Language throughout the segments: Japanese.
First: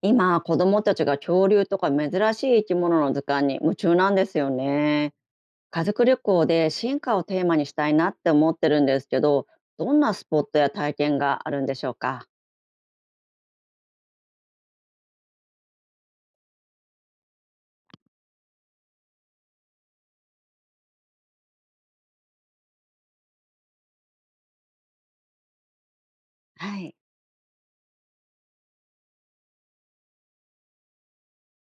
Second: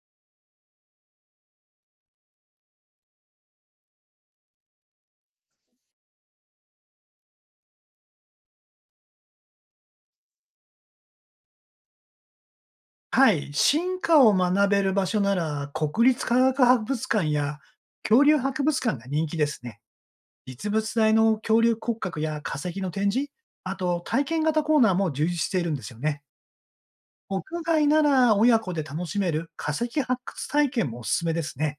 今、子供たちが恐竜とか珍しい生き物の図鑑に夢中なんですよね。家族旅行で進化をテーマにしたいなって思ってるんですけど、どんなスポットや体験があるんでしょうか。はい、進化を学べる場所なら、国立科学博物館や恐竜博物館が人気ですね。実物大の恐竜骨格や化石の展示、あと体験型コーナーも充実しているんですよね。はい。屋外なら親子で楽しめる化石発掘体験もおすすめですね。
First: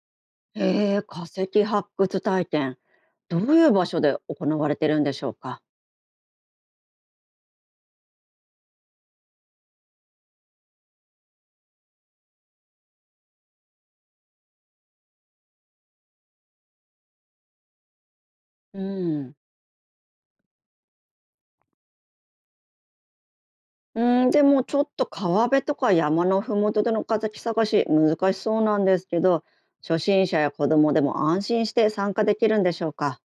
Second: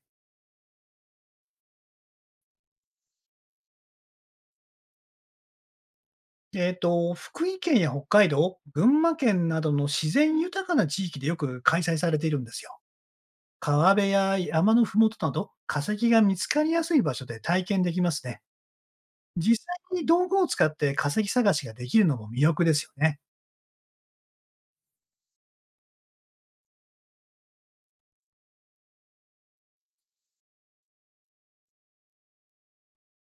へえ、化石発掘体験。どういう場所で行われてるんでしょうか。福井県や北海道、群馬県などの自然豊かな地域でよく開催されているんですよ。川辺や山のふもとなど、化石が見つかりやすい場所で体験できますね。うん。実際に道具を使って化石探しができるのも魅力ですよね。うん、でもちょっと川辺とか山のふもとでの化石探し難しそうなんですけど、初心者や子供でも安心して参加できるんでしょうか。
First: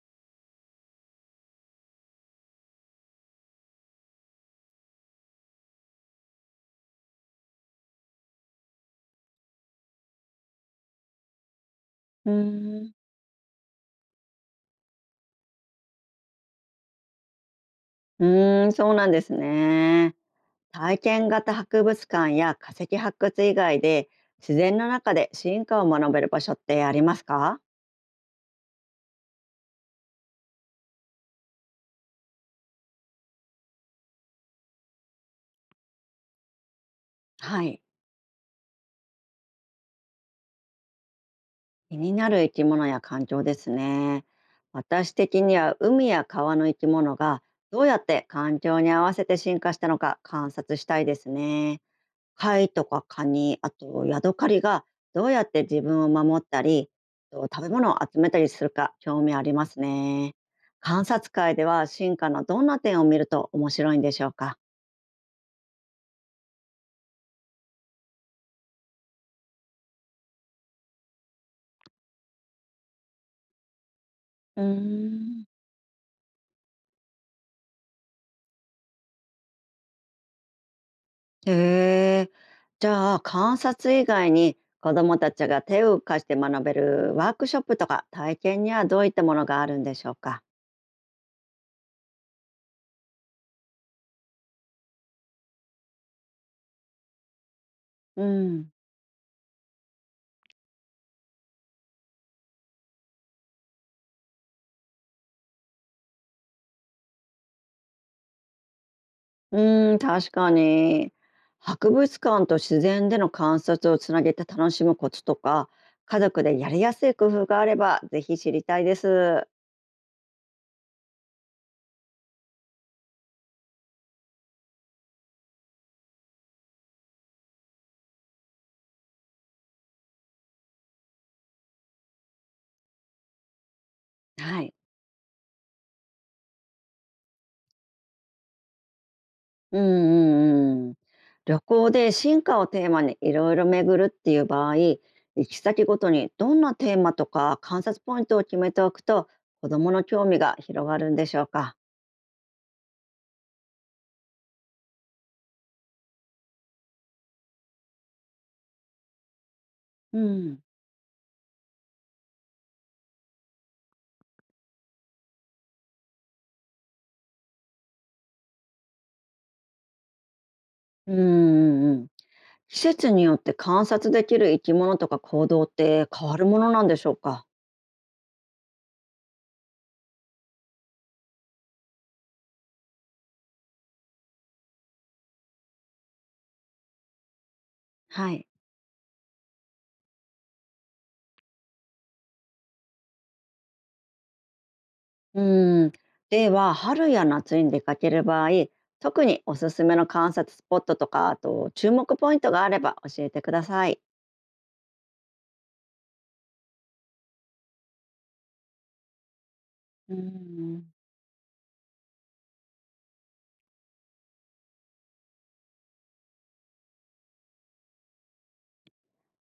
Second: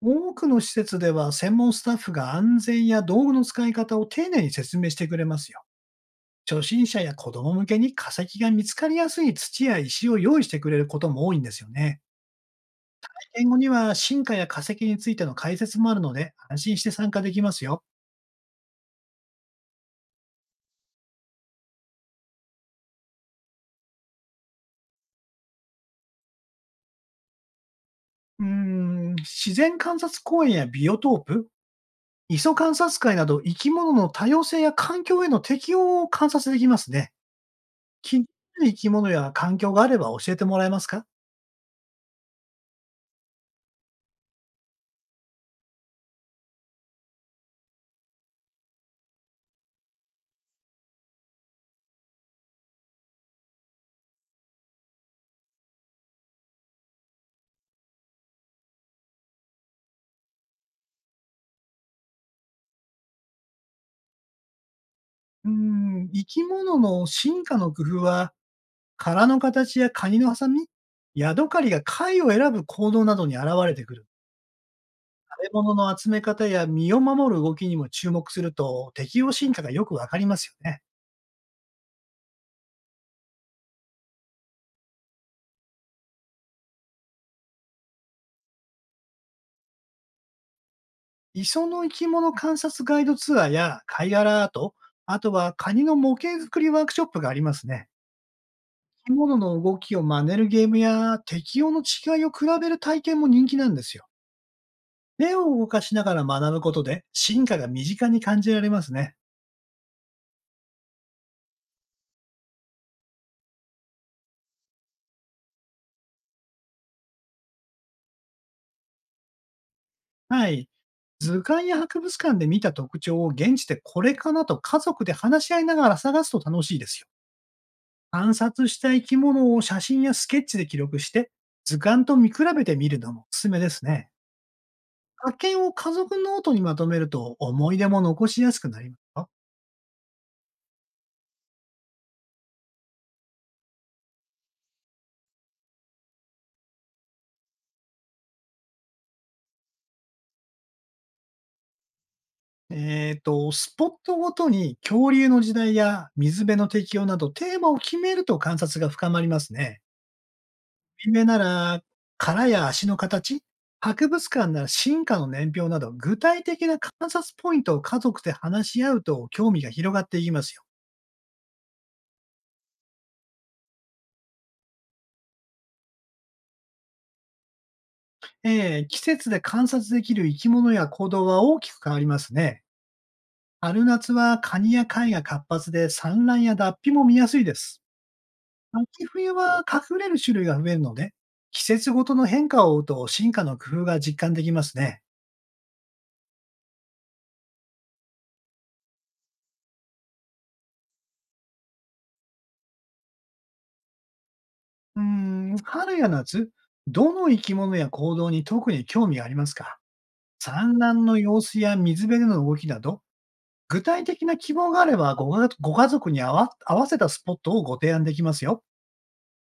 多くの施設では専門スタッフが安全や道具の使い方を丁寧に説明してくれますよ。初心者や子供向けに化石が見つかりやすい土や石を用意してくれることも多いんですよね。うん。英語には進化や化石についての解説もあるので安心して参加できますよ。うーん、そうなんですね。体験型博物館や化石発掘以外で、自然の中で進化を学べる場所ってありますか？自然観察公園やビオトープ、磯観察会など生き物の多様性や環境への適応を観察できますね。はい。気になる生き物や環境があれば教えてもらえますか？気になる生き物や環境ですね。私的には海や川の生き物がどうやって環境に合わせて進化したのか観察したいですね。貝とかカニ、あとヤドカリがどうやって自分を守ったり、と食べ物を集めたりするか興味ありますね。観察会では進化のどんな点を見ると面白いんでしょうか。生き物の進化の工夫は、殻の形やカニのハサミ、ヤドカリが貝を選ぶ行動などに現れてくる。うー食ん、べ物の集め方や身を守る動きにも注目すると、適応進化がよくわかりますよね。へえ。じゃあ、観察以外に子どもたちが手を動かして学べるワークショップとか体験にはどういったものがあるんでしょうか。磯の生き物観察ガイドツアーや貝殻アート、あとはカニの模型作りワークショップがありますね。うん。生き物の動きを真似るゲームや適応の違いを比べる体験も人気なんですよ。手を動かしながら学ぶことで、進化が身近に感じられますね。うん、確かに。博物館と自然での観察をつなげて楽しむコツとか、家族でやりやすい工夫があれば、ぜひ知りたいです。はい。図鑑や博物館で見た特徴を現地でこれかなと家族で話し合いながら探すと楽しいですよ。観察した生き物を写真やスケッチで記録して、図鑑と見比べてみるのもおすすめですね。はい。発見を家族ノートにまとめると思い出も残しやすくなりますよ。うんうんうん。旅行で進化をテーマにいろいろ巡るっていう場合、行き先ごとにどんなテーマとか観察ポイントを決めておくと、子どもの興味が広がるんでしょうか。スポットごとに恐竜の時代や水辺の適用などテーマを決めると観察が深まりますね。うん。有名なら、殻や足の形、博物館なら進化の年表など、具体的な観察ポイントを家族で話し合うと興味が広がっていきますよ。うんうんうん。季節によって観察できる生き物とか行動って変わるものなんでしょうか。季節で観察できる生き物や行動は大きく変わりますね。春夏はカニや貝が活発で産卵や脱皮も見やすいです。はい。秋冬は隠れる種類が増えるので、季節ごとの変化を追うと進化の工夫が実感できますね。うーん。では、春や夏に出かける場合、特におすすめの観察スポットとか、あと注目ポイントがあれば教えてください。うー春や夏、どの生き物や行動に特に興味がありますか？うー産ん。卵の様子や水辺での動きなど、具体的な希望があればご家族に合わせたスポットをご提案できますよ。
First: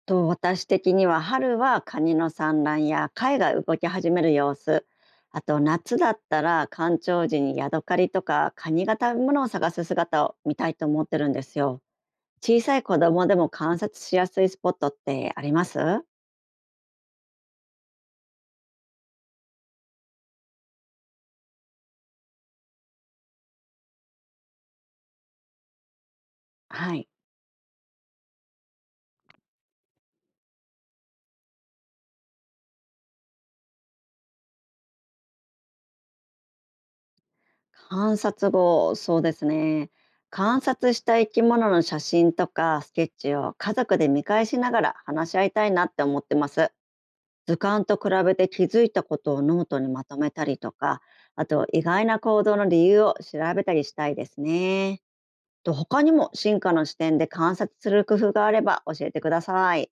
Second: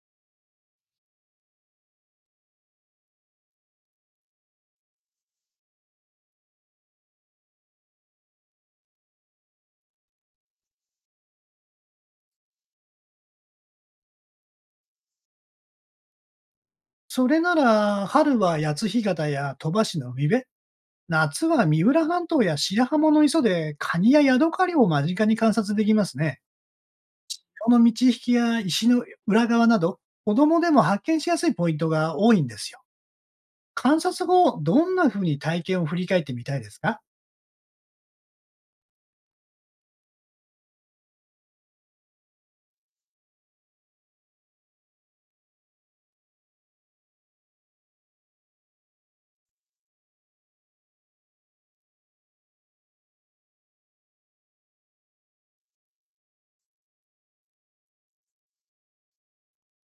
と、私的には春はカニの産卵や貝が動き始める様子、あと夏だったら干潮時にヤドカリとかカニが食べ物を探す姿を見たいと思ってるんですよ。小さい子供でも観察しやすいスポットってありますそれなら、春は八津干潟や鳥羽市の海辺、夏は三浦半島や白浜の磯でカニやヤドカリを間近に観察できますね。はい。この道引きや石の裏側など、子供でも発見しやすいポイントが多いんですよ。観察後、どんなふうに体験を振り返ってみたいですか？観察後、そうですね。観察した生き物の写真とかスケッチを家族で見返しながら話し合いたいなって思ってます。図鑑と比べて気づいたことをノートにまとめたりとか、あと意外な行動の理由を調べたりしたいですね。と、他にも進化の視点で観察する工夫があれば教えてください。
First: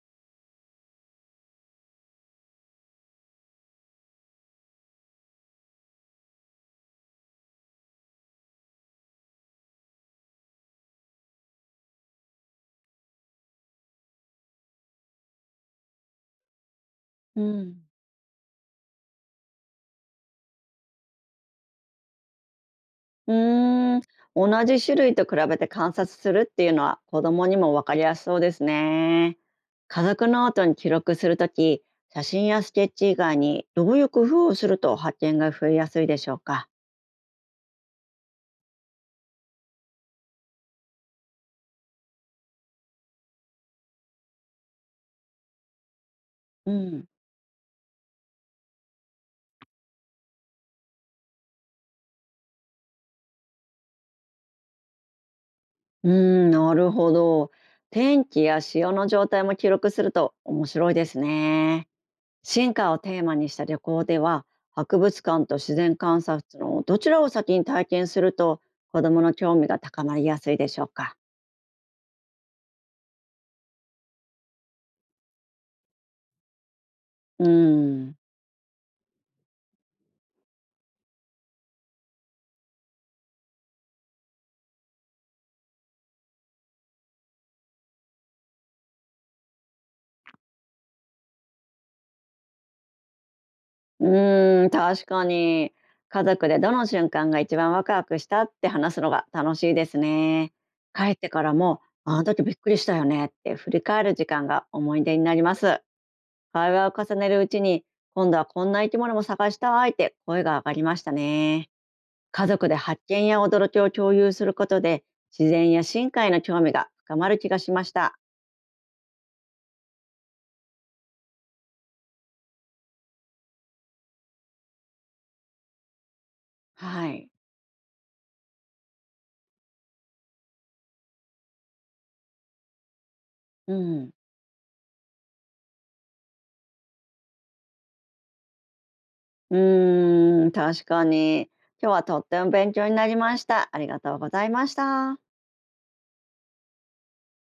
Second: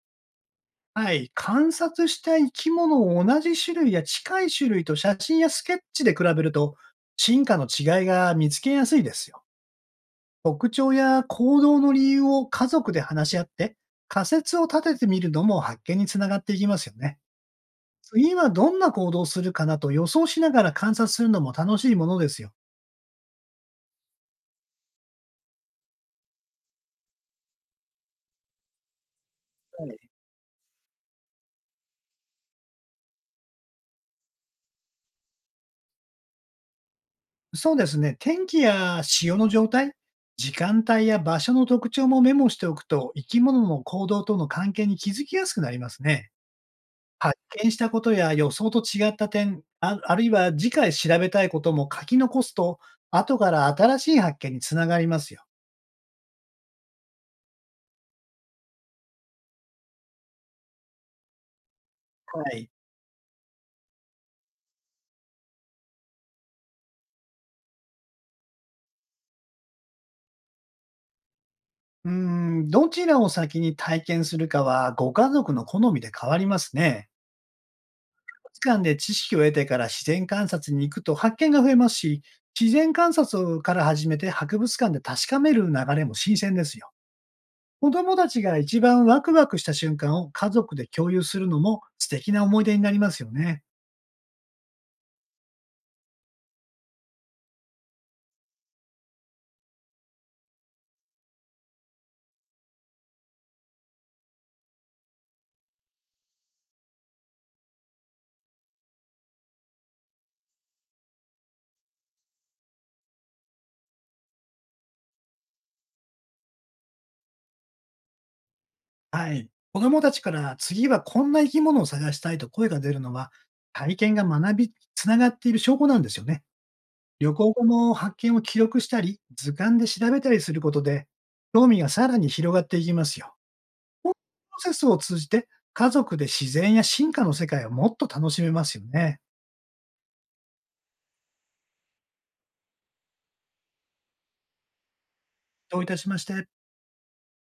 はい。観察した生き物を同じ種類や近い種類と写真やスケッチで比べると、進化の違いが見つけやすいですよ。特徴や行動の理由を家族で話し合って、仮説を立ててみるのも発見につながっていきますよね。うん。次はどんな行動をするかなと予想しながら観察するのも楽しいものですよ。うーん、同じ種類と比べて観察するっていうのは子供にも分かりやすそうですね。家族ノートに記録するとき、写真やスケッチ以外にどういう工夫をすると発見が増えやすいでしょうか。そうですね。天気や潮の状態、時間帯や場所の特徴もメモしておくと、生き物の行動との関係に気づきやすくなりますね。うん、発見したことや予想と違った点、あるいは次回調べたいことも書き残すと、後から新しい発見につながりますよ。うーん、なるほど。天気や潮の状態も記録すると面白いですね。はい。進化をテーマにした旅行では、博物館と自然観察のどちらを先に体験すると子供の興味が高まりやすいでしょうか。どちらを先に体験するかは、ご家族の好みで変わりますね。うーん。期間で知識を得てから自然観察に行くと発見が増えますし、自然観察から始めて博物館で確かめる流れも新鮮ですよ。子供たちが一番ワクワクした瞬間を家族で共有するのも素敵な思い出になりますよね。うん、確かに。家族でどの瞬間が一番ワクワクしたって話すのが楽しいですね。帰ってからも、あの時びっくりしたよねって振り返る時間が思い出になります。会話を重ねるうちに、今度はこんな生き物も探したいって声が上がりましたね。家族で発見や驚きを共有することで、自然や深海の興味が深まる気がしました。はい。子供たちから次はこんな生き物を探したいと声が出るのは、体験が学び、つながっている証拠なんですよね。はい。旅行後も発見を記録したり、図鑑で調べたりすることで、興味がさらに広がっていきますよ。うん。プロセスを通じて、家族で自然や進化の世界をもっと楽しめますよね。うーん、確かに。今日はとっても勉強になりました。ありがとうございました。どういたしまして。